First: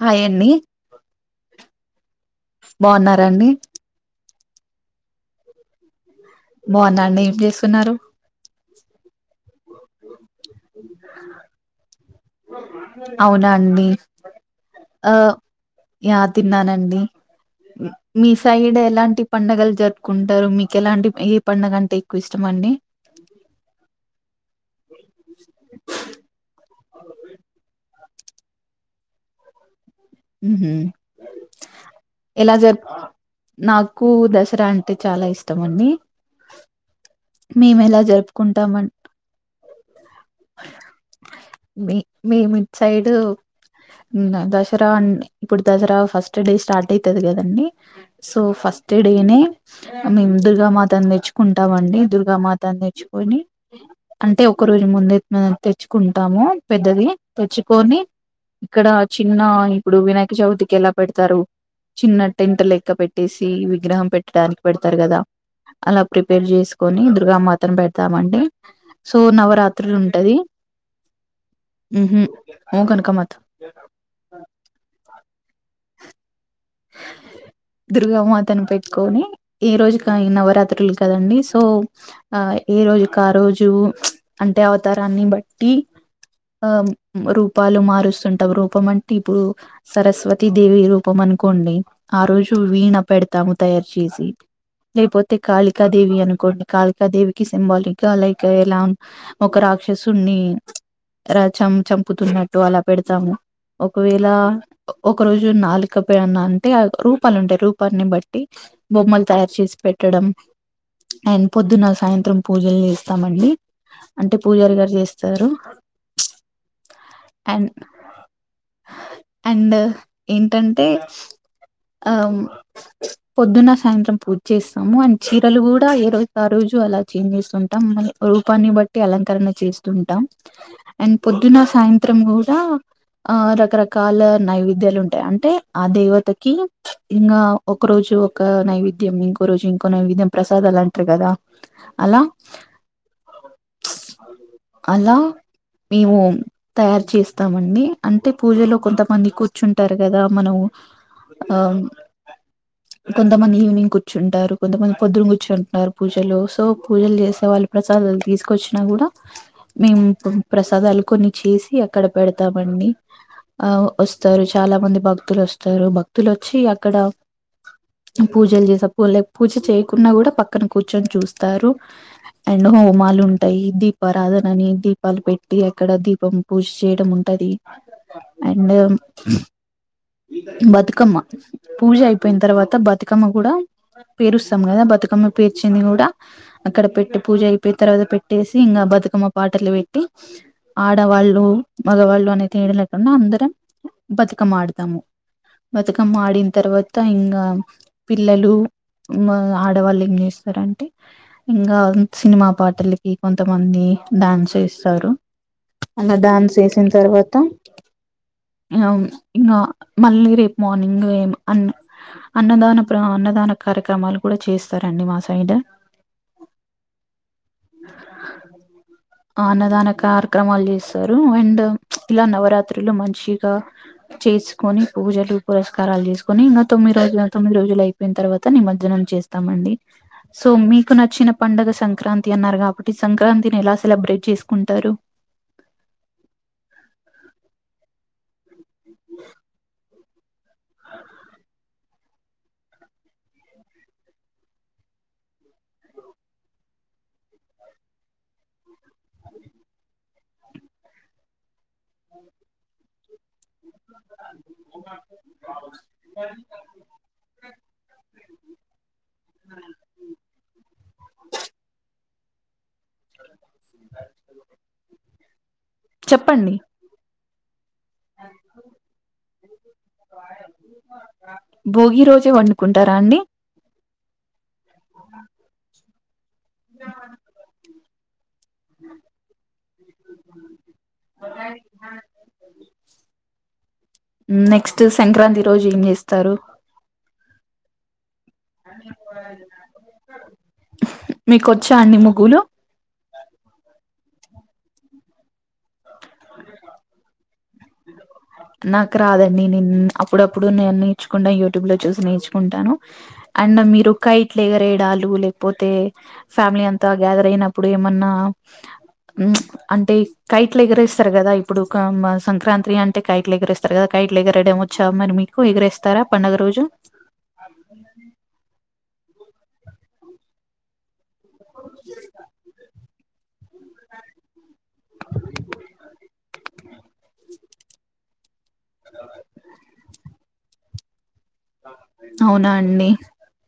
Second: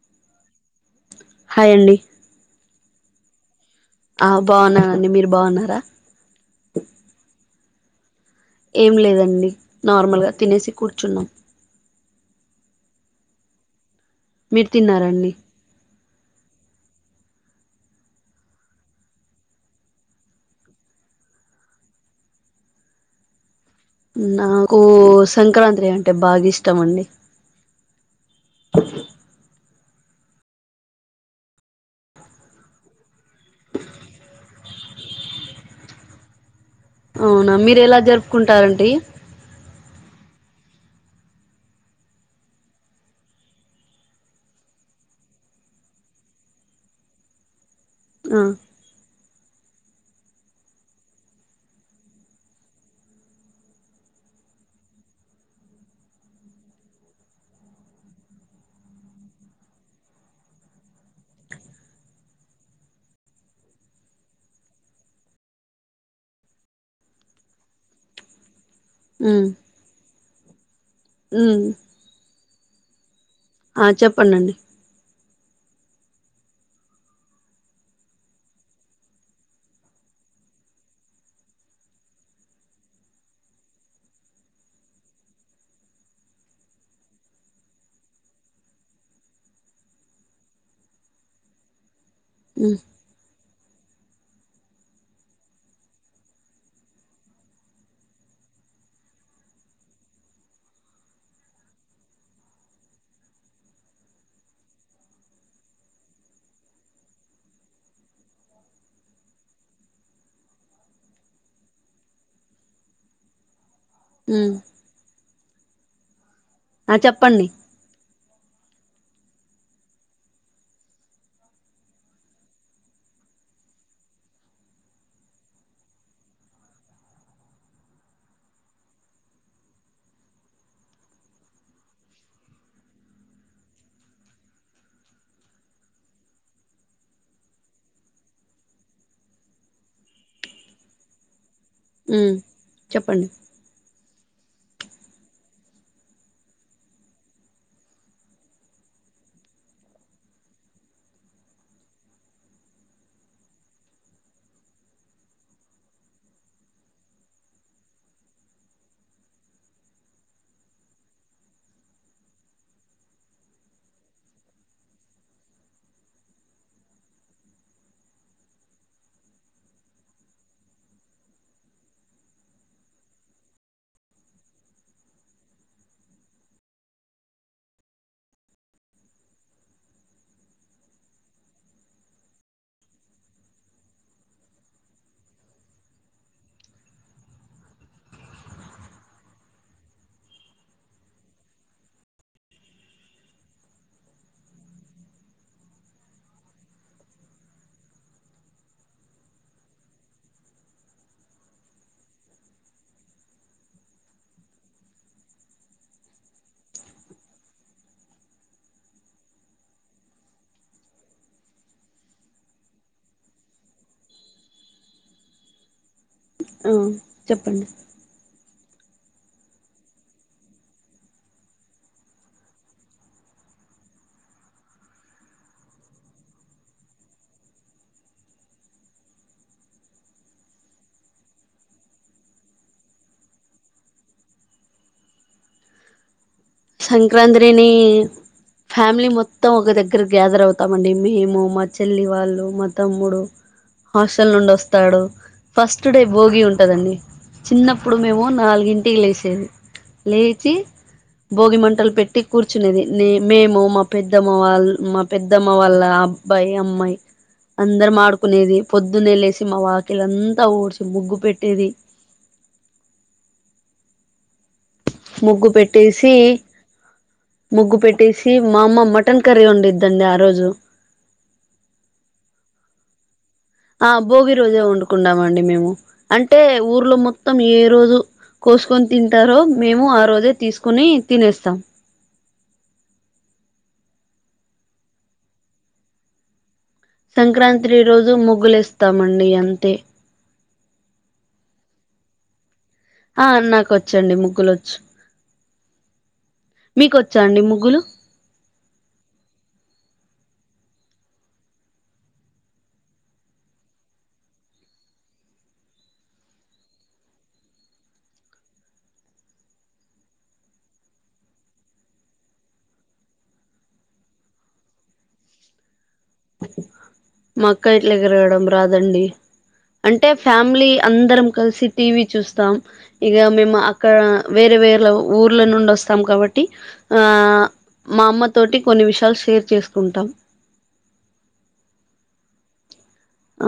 Hi అండి hi అండి బాగున్నారండి ఆ బాగునమండి మీరు బాగున్నారా బాగున్నా అండి ఏం చేస్తున్నారు న్నారు ఏం లేదండి నార్మల్గా తినేసి కూర్చున్నాం అవునా అండి మీరు ఆ తిన్నారండి యా తిన్నానండి మీ సైడ్ ఎలాంటి పండుగలు జరుపుకుంటారు మీకు ఎలాంటి ఏ పండుగ అంటే ఎక్కువ ఇష్టం అండి నాకు సంక్రాంతి అంటే బాగా ఇష్ట ఇష్టమండి హమ్ ఎలా జరుపు నాకు దసరా అంటే చాలా ఇష్టం అండి అవునా మీరు మేము ఎలా జరుపుకుంటామం జరుపుకుంటారండి మీ మీ మీడ్ సైడ్ ద దసరా ఇప్పుడు దసరా ఫస్ట్ డే స్టార్ట్ అయితది కదండి సో ఆ ఫస్ట్ డే నే మేము దుర్గామాతాని తెచ్చుకుంటాం అండి మేం దుర్గామాతని తెచ్చుకుని అంటే ఒక రోజు ముంద మం తెచ్చుకుంటాము పెద్దది తెచ్చుకొని ఇక్కడ చిన్న ఇప్పుడు వినాయక చవితికి ఎలా పెడతారు టెంట్ లెక్క పెట్టేసి విగ్రహం పెట్టడానికి పెడతారు కదా అలా ప్రిపేర్ చేసుకొని దుర్గమాత నీ పెడతామండి సో నవరాత్రిలు ఉంటు అది హ్మ్ కనకమత ఆ చెప్పడండి దుర్గామాతను పెట్టుకొని ఈ రోజుకై నవరాత్రులు కదండి సో ఆ ఏ రోజుకి ఆ రోజు అంటే అతరాన్ని బట్టి ఆ రూపాలు మారుస్తుంటాం రూపం అంటే ఇప్పుడు సరస్వతీ దేవి రూపం అను ఆ రోజు ఉమ్ వీణ పెడతాము తయారు చేసి ఇక పోతే కాలిక దేవి అనుకోండి కాలిక దేవి కి సింబాలిక్ గ ఒక రాక్షసుడ్ని చ చంపుతున్నట్టు ఆలా పెడతాను ఒక వేళ ఒక రోజు నాలిక అంటే రూపాలు ఉంటాయి రూపాన్ని బట్టి బొమ్మలు తయారు చేసి పెట్టడం అండ్ పొద్దున సాయంత్రం పూజలు చేస్తామండి అంటే ఉమ్ పూజారి గారు చేస్ స్తరు ఆ చెప్పండి అండ్ ఏంటం అంటే ఆ పొద్దున్న సాయంత్రం పూజ చేస్తాము అండ్ చీరలు కూడా ఏ రోజు ఆ రోజు అలా చంగేచేస్తుంటం రూపాన్ని బట్టి అలంకరణ చేస్తుంటాం అండ్ పొద్దున సాయంత్రం కూడా ఆ రకరకాల నైవేద్యాలు ఉంటాయి అంటే ఆ దేవతకి ఇంకా ఒక రోజు ఒక నైవేద్యం ఇంకో రోజు ఇంకో నైవేద్యం ప్రసాదాలు అంటారు కదా అలా ఉమ్ చెప్పండి అలా మేము తయారు చేస్తామండి అంటే పూజలో కొంతమంది కూర్చుంటారు కదా మనం ఆ కొంతమంది ఈవినింగ్ కూర్చుంటారు కొంతమంది పొద్దున కూర్చుంటున్నారు పూజలో సో పూజలు చేసే వాళ్ళు ప్రసాదాలు తీసుకొచ్చినా కూడా మేము ప్రసాదాలు కొన్ని చేసి అక్కడ పెడతామండి ఆ వస్తారు చాలా మంది భక్ భక్తులు వస్తారు భక్తులు వచ్చి అక్కడ పూజలు చేసేలే పూజ చేయకుండా కూడా పక్కన కూర్చొని చూస్తారు అండ్ హోమాలు ఉంటాయి దీపారాధని దీపాలు పెట్టి అక్కడ దీపం పూజ చేయడం ఉంటది అండ్ బతుకమ్మ పూజ అయిపోయిన తర్వాత బతుకమ్మ కూడా పేరుస్తాం కదా బతుకమ్మ పేర్చింది కూడా అక్కడ పెట్టి పూజ అయిపోయిన తర్వాత పెట్టేసి ఇంగ బతుకమ్మ పాటలు పెట్టి ఆడవాళ్ళు మగవాళ్ళు అనేతేడ లేకుండా అందరం బతుకమ్మ ఆడు తాము బతుకమ్మ ఆడిన తర్వాత ఇంగ పిల్లలు ఇంగ ఆడవాళ్ళు ఏం చేస్తారంటే ఇంగ సినిమా పాటలకి కొంతమంది డాన్స్ వెస్తారు అలా డాన్స్ వేసిన తర్వాత ఆ ఇంగ మళ్ళీ రేపు మార్నింగ్ ఏం అ అన్నదాన ప్ర అన్నదాన కార్యక్రమాలు కూడా చేస్తారండి మా సైడ్ హ్మ్ చెప్పండి అన్నదాన కార్యక్రమాలు చేస్తారు అండ్ ఇలా నవరాత్రులు మంచిగా చేసుకొని పూజలు పురస్కారాలు చేసుకొని ఇంగ తొమ్మిది రోజులు తొమ్మిది రోజులు అయిపోయిన తర్వాత నిమజ్జనం చేస్తామండి సో మీకు నచ్చిన పండుగ సంక్రాంతి అన్నారు కాబట్టి సంక్రాంతిని ఎలా సెలబ్రేట్ చేసుకుంటారు సంక్రాంతిని ని ఫ్యామిలీ మొత్తం ఒక దగ్గ ఇక్కడ గ్యాదర్ అవుతామండి మేము మా చెల్లి వాళ్ళు మా తమ్ముడు హాస్టల్ నుండి వస్తాడు ఫస్ట్ డే భోగి ఉంటదండి చిన్నప్పుడు మేము నాలుగింటికి లేసేది లేచి భోగిమం బట్టలు పెట్టి కూర్చునేది నేన్ మేము మా పెద్దమ్మ వాళ్ళ మా పెద్దమ్మ వాళ్ళ అబ్బాయి అమ్మాయి అందరం ఆడుకునేది పొద్దున్నె లేసి మా వాకిలంతా ఊడ్చి ముగ్గు పెట్టేది ముగ్గు పెట్టేసి చెప్పండి ముగ్గు పెట్టేసి మా అమ్మ మటన్ కర్రీ వండిద్దండి ఆ రోజు ఉంటరా అండి ఆ భోగి రోజే వండుకుంటం అండి మేము అంటే ఊర్లో మొత్తం ఈ రోజు కోసుకొని తింటారో మేము ఆ రోజే తీసుకొని తినేస్తాం నెక్స్ట్ సంక్రాంతి రోజు ఏం చేస్తారు సంక్రాంతి డే రోజు ముగ్ మీకొచ్చా అండి ముగ్గులు ఆ నాకు వచ్చండి ముగ్గులు వచ్చు మీకొచ్చాండి ముగ్గులు నాకు రాదండి నేను అప్పుడప్పుడు నేను నేర్చుకుంట యూట్యూబ్ లో చూసి నేర్చుకుంటాను అండ్ మీరు కైట్లు ఎగరేడాలు లేకపోతే ఫ్యామిలీ అంతా గ్యాదర్ అయినప్పుడు ఏమన్నా అంటే కైట్లు ఎగరేస్తారు కదా ఇప్పుడు సంక్రాంతి అంటే కైట్ ఎగిరే స్తారు కదా కైట్లు ఏగరెయడం వచ్చా మరి మీకు ఏగరెస్ తారా పండగ రోజు దండి అంటే ఫ్యామిలీ అందరం కలిసి టీవీ చూస్తాం ఇగ మేము అక్కడ వేరే వేరే ఊర్ల నుండి వస్తాం కాబట్టి మా అమ్మ తోటి కొన్ని విషయాలు షేర్ చేసుకుంటా అవునా అండి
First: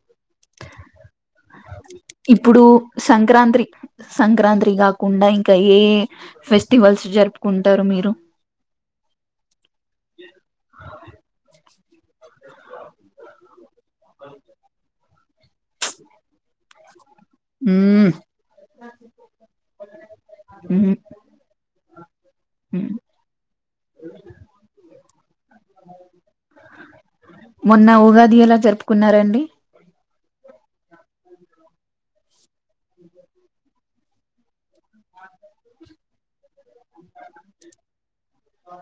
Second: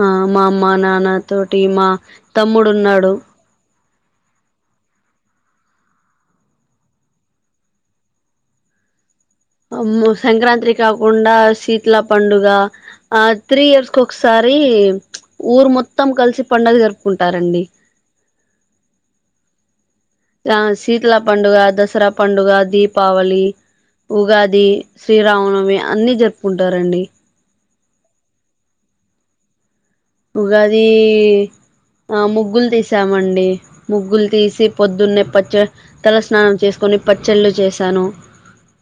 ఆ మా అమ్మ నాన్న తోటి మా ఇప్పుడు తమ్ముడు ఉన్నాడు సంక్రాంతి సంక్రాంతి కాకుండా ఇంకా ఏ ఏ ఫెస్టివల్స్ జరుపుకుంటారు మీరు అ సంక్రాంతి కాకుండా సి లా పండుగ ఆ త్రీ ఇయర్స్ ఒకసారి ఊరు మొత్తం కలిసి పండగ జరుపు కుంటారండి ఆ శీతల పండుగ దసరా పండుగ మ్మ్. దీపావళి ఉగాది శ్రీరామనవమి అన్ని జరుపుకుంటారండి మొన్న ఉగాది ఎలా జరుపుకున్నారండి ఉగాది ముగ్గుల్ తీసామండి ముగ్గులు తీసి పొద్దున్నే పచ్చ తల స్నానం చేసుకొని పచ్చళ్ళు చేశాను ఆ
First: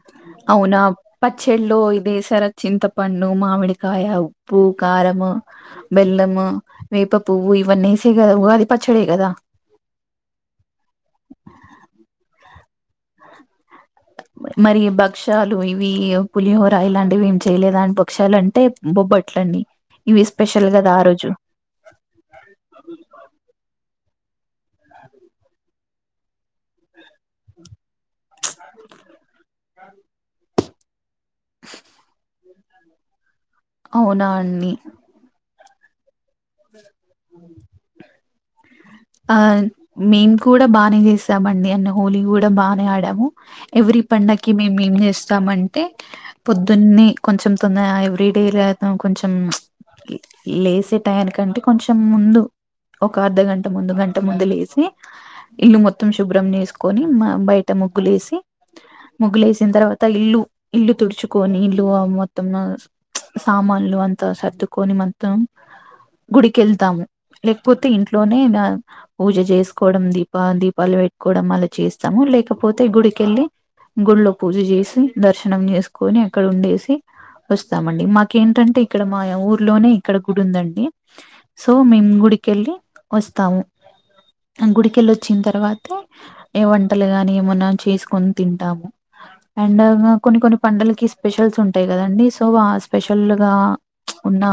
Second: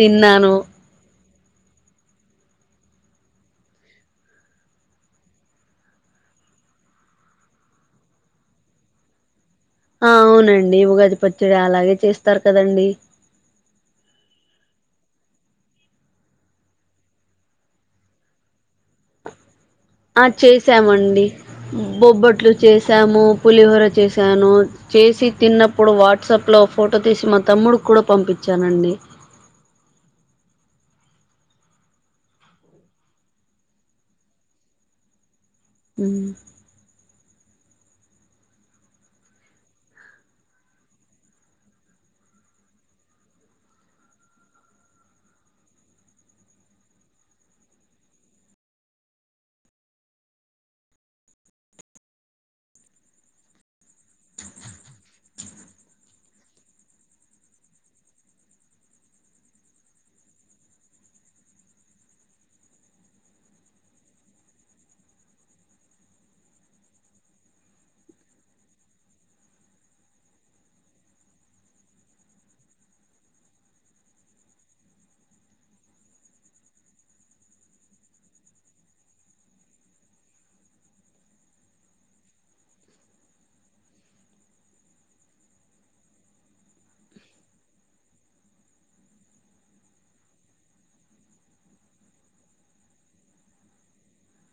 తిన్నాను అవునా పచ్చడిల్లో ఇదీ వేస్ తర చింతపండు మామిడికాయ ఉప్పు కారంము బెల్లము వేప పువ్వు ఇవన్నీ వేసే కదా ఉగాది పచ్చడి కదా ఆ అవునండి ఉగాది పచ్చడి అలాగే చేస్తారు కదండీ మరి భక్షాలు ఇవి పులిహోర ఇలాంటివి ఏమి చేయలేదంటి భక్షాలుంటే బొబ్బట్ల అండి ఆ చేసామండి బొబ్బట్లు చేసాము పులిహోర చేసాము చేశాను చేసి తిన్నప్పుడు వాట్సప్ లో ఫోటో తీసి మా తమ్ముడు కూడా పంపించానండి అవునా అండి మ్మ్ ఆ మేము కూడా బానే చేసామండి అంటే హోలీ కూడా బానే ఆడాము ఎవ్రీ పండగకి మేము ఏం చేస్తామంటే పొద్దున్న కొంచెం తొంద ఎవ్రీడే కొంచెం లేసే టయానికంటే కొంచెం ముందు ఒక అర్ధ గంట ముందు గంట ముందు లేేసి ఇల్లు మొత్తం శుభ్రం చేసుకొని బయట ముగ్గులేసి ముగ్గులేసిన తర్వాత ఇల్లు ఇల్లు తుడుచుకొని ఇల్లు మొత్తం సామాన్లు అంతా సర్దుకొని మొత్తం గుడికెళ్తాము లేకపోతే ఇంట్లో నే నపూజ చేసుకోవడం దీప దీపాలు పెట్టుకోవడం అలా చేస్తాము లేకపోతే గుడికెళ్ళి గుడిలో పూజ చేసి దర్శనం చేసుకొని అక్కడ ఉండేసి వస్తామండి మాకేంటంటే ఇక్కడ మా ఊర్లోనే ఇక్కడ గుడి ఉందండి సో మేము గుడికెళ్ళి వస్తాము గుడికెళ్ళి వచ్చిన తర్వాత ఏ వంటలు కానీ ఏమన్నా చేసుకొని తింటాము అండ్ కొన్ని కొన్ని పండలకి స్పెషల్స్ ఉంటాయి కదండి సో ఆ స్పెషల్గా ఉన్న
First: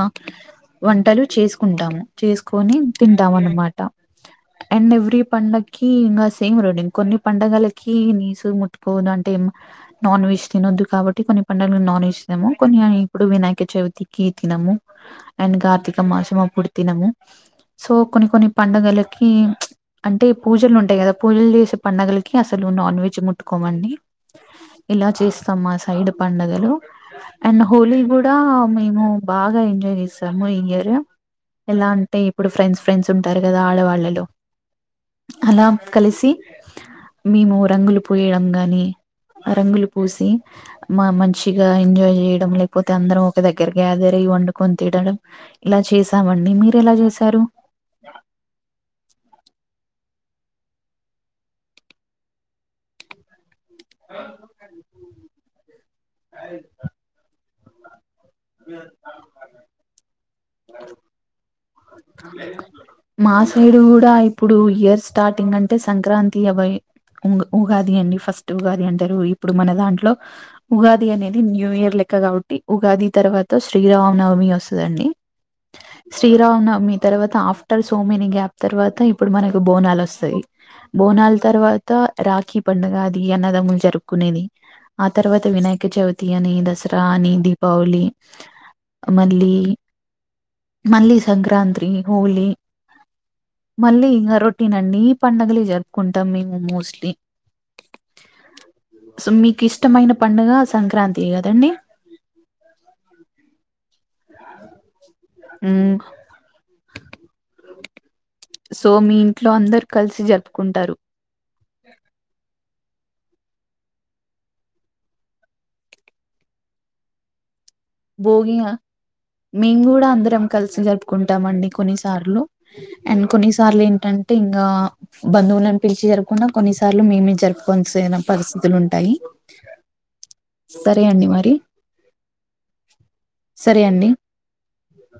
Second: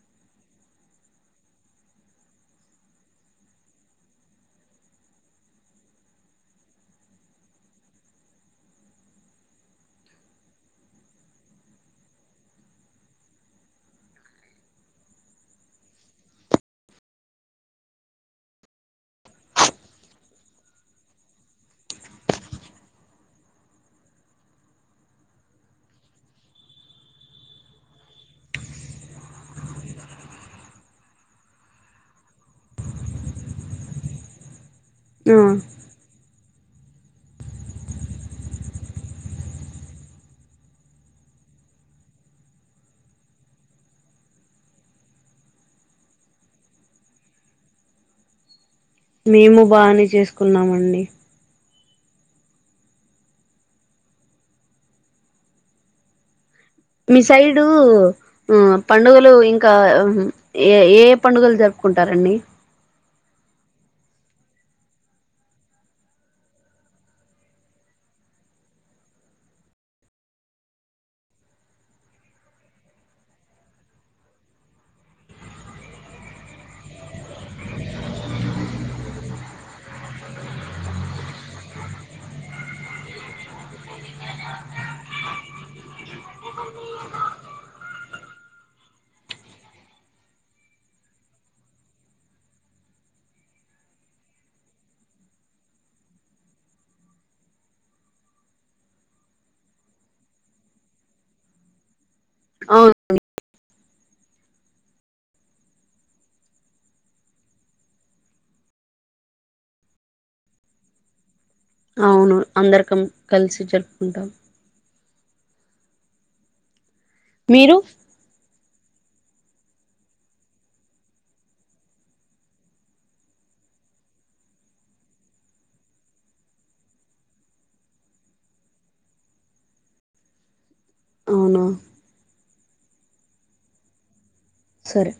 వంటలు చేసుకుంటాము చేసుకని తిన్ తింటాం అన్నమాట అండ్ ఎవ్రీ పండక్కి ఇంకా సేమ్ రొటీన్ కొన్ని పండగలకి నీసు ముట్టుకోవద్దు అంటే నాన్ వెజ్ తినొద్దు కాబట్టి కొన్ని పండుగలకి నాన్ వెజ్ తినము కొన్ని ఇప్పుడు వినాయక చవితికి తినము అండ్ కార్తీక మాసం అప్పుడు తినము సో కొన్ని కొన్ని పండగలకి ప్చ్ అంటే పూజలు ఉంటాయి కదా పూజలు చేసే పండుగలకి అసలు నాన్ వెజ్ ముట్టుకోమండి ఇలా చేస్తాము మా సైడ్ పండుగలు అండ్ హోలీ కూడా మేము బాగా ఎంజాయ్ చేసాము ఈ ఇయర్ ఎలా అంటే ఇప్పుడు ఫ్రెండ్స్ ఫ్రెండ్స్ ఉంటారు కదా ఆడవాళ్ళలో ఆ అలా కలిసి మేము రంగులు పూయడం గాని రంగులు పూసి మా మంచిగా ఎంజాయ్ చేయడం లేకపోతే అందరం ఒక దగ్గర గేదర్ అయి వండుకొని తినడం ఇలా చేసామండి మీరెలా చేస తరు మేము బానే చేసుకున్నామండి మీ సైడు హ్మ్ పండుగలు ఇంకా ఏ ఏ పండుగలు జరుపుకుంటారండి మా సైడు కూడా ఇప్పుడు ఇయర్ స్టార్టింగ్ అంటే సంక్రాంతి, అ ఉగాది అండి ఫస్ట్ ఉగాది అంటారు, ఇప్పుడు మన దాంట్లో ఉగాది అనేది న్యూ ఇయర్ లెక్క కాబట్టి, ఉగాది తర్వాత శ్రీరామనవమి వస్తుందండి, శ్రీరామనవమి తర్వాత ఆఫ్ర్ అర్ సోమిని గ్యాప్ తర్వాత ఇప్పుడు మనకు బోనాలు వస్తాయి, బోనాల తర్వాత రాఖీ పండుగ అది అన్నదమ్ములు జరుపుకునేది, ఆ తర్వాత వినాయక చవితి అని దసరా అని దీపావళి, మళ్ళీ మళ్ళీ సంక్రాంత్రి హోలీ మళ్ళీ ఇంకా రొటీన్ అన్ని పండుగలు జరుపుకుంటాం మేము మోస్ట్లీ, సో మీకు ఇష్టమైన పండుగ సంక్రాంతి కదండి అవును మ్ సో మీ ఇంట్లో అందరు కలిసి జరుపుకుంటారు అవును అందరికం కలిసి జరుపుకుంటాం మీరు భోగి మేము కూడా అందరం కలిసి జరుపుకుంటామ అండి కొన్నిసార్లు, అండ్ కొన్నిసార్లు ఏంటంటే ఇంకా బంధువులను పిలిచి జరుపుకుండా కొన్నిసార్లు మేమే జరుపుకోవాల్సిన పరిస్థితులు ఉంటాయి. సరే అండి మరి అవునా సరే అండి సరే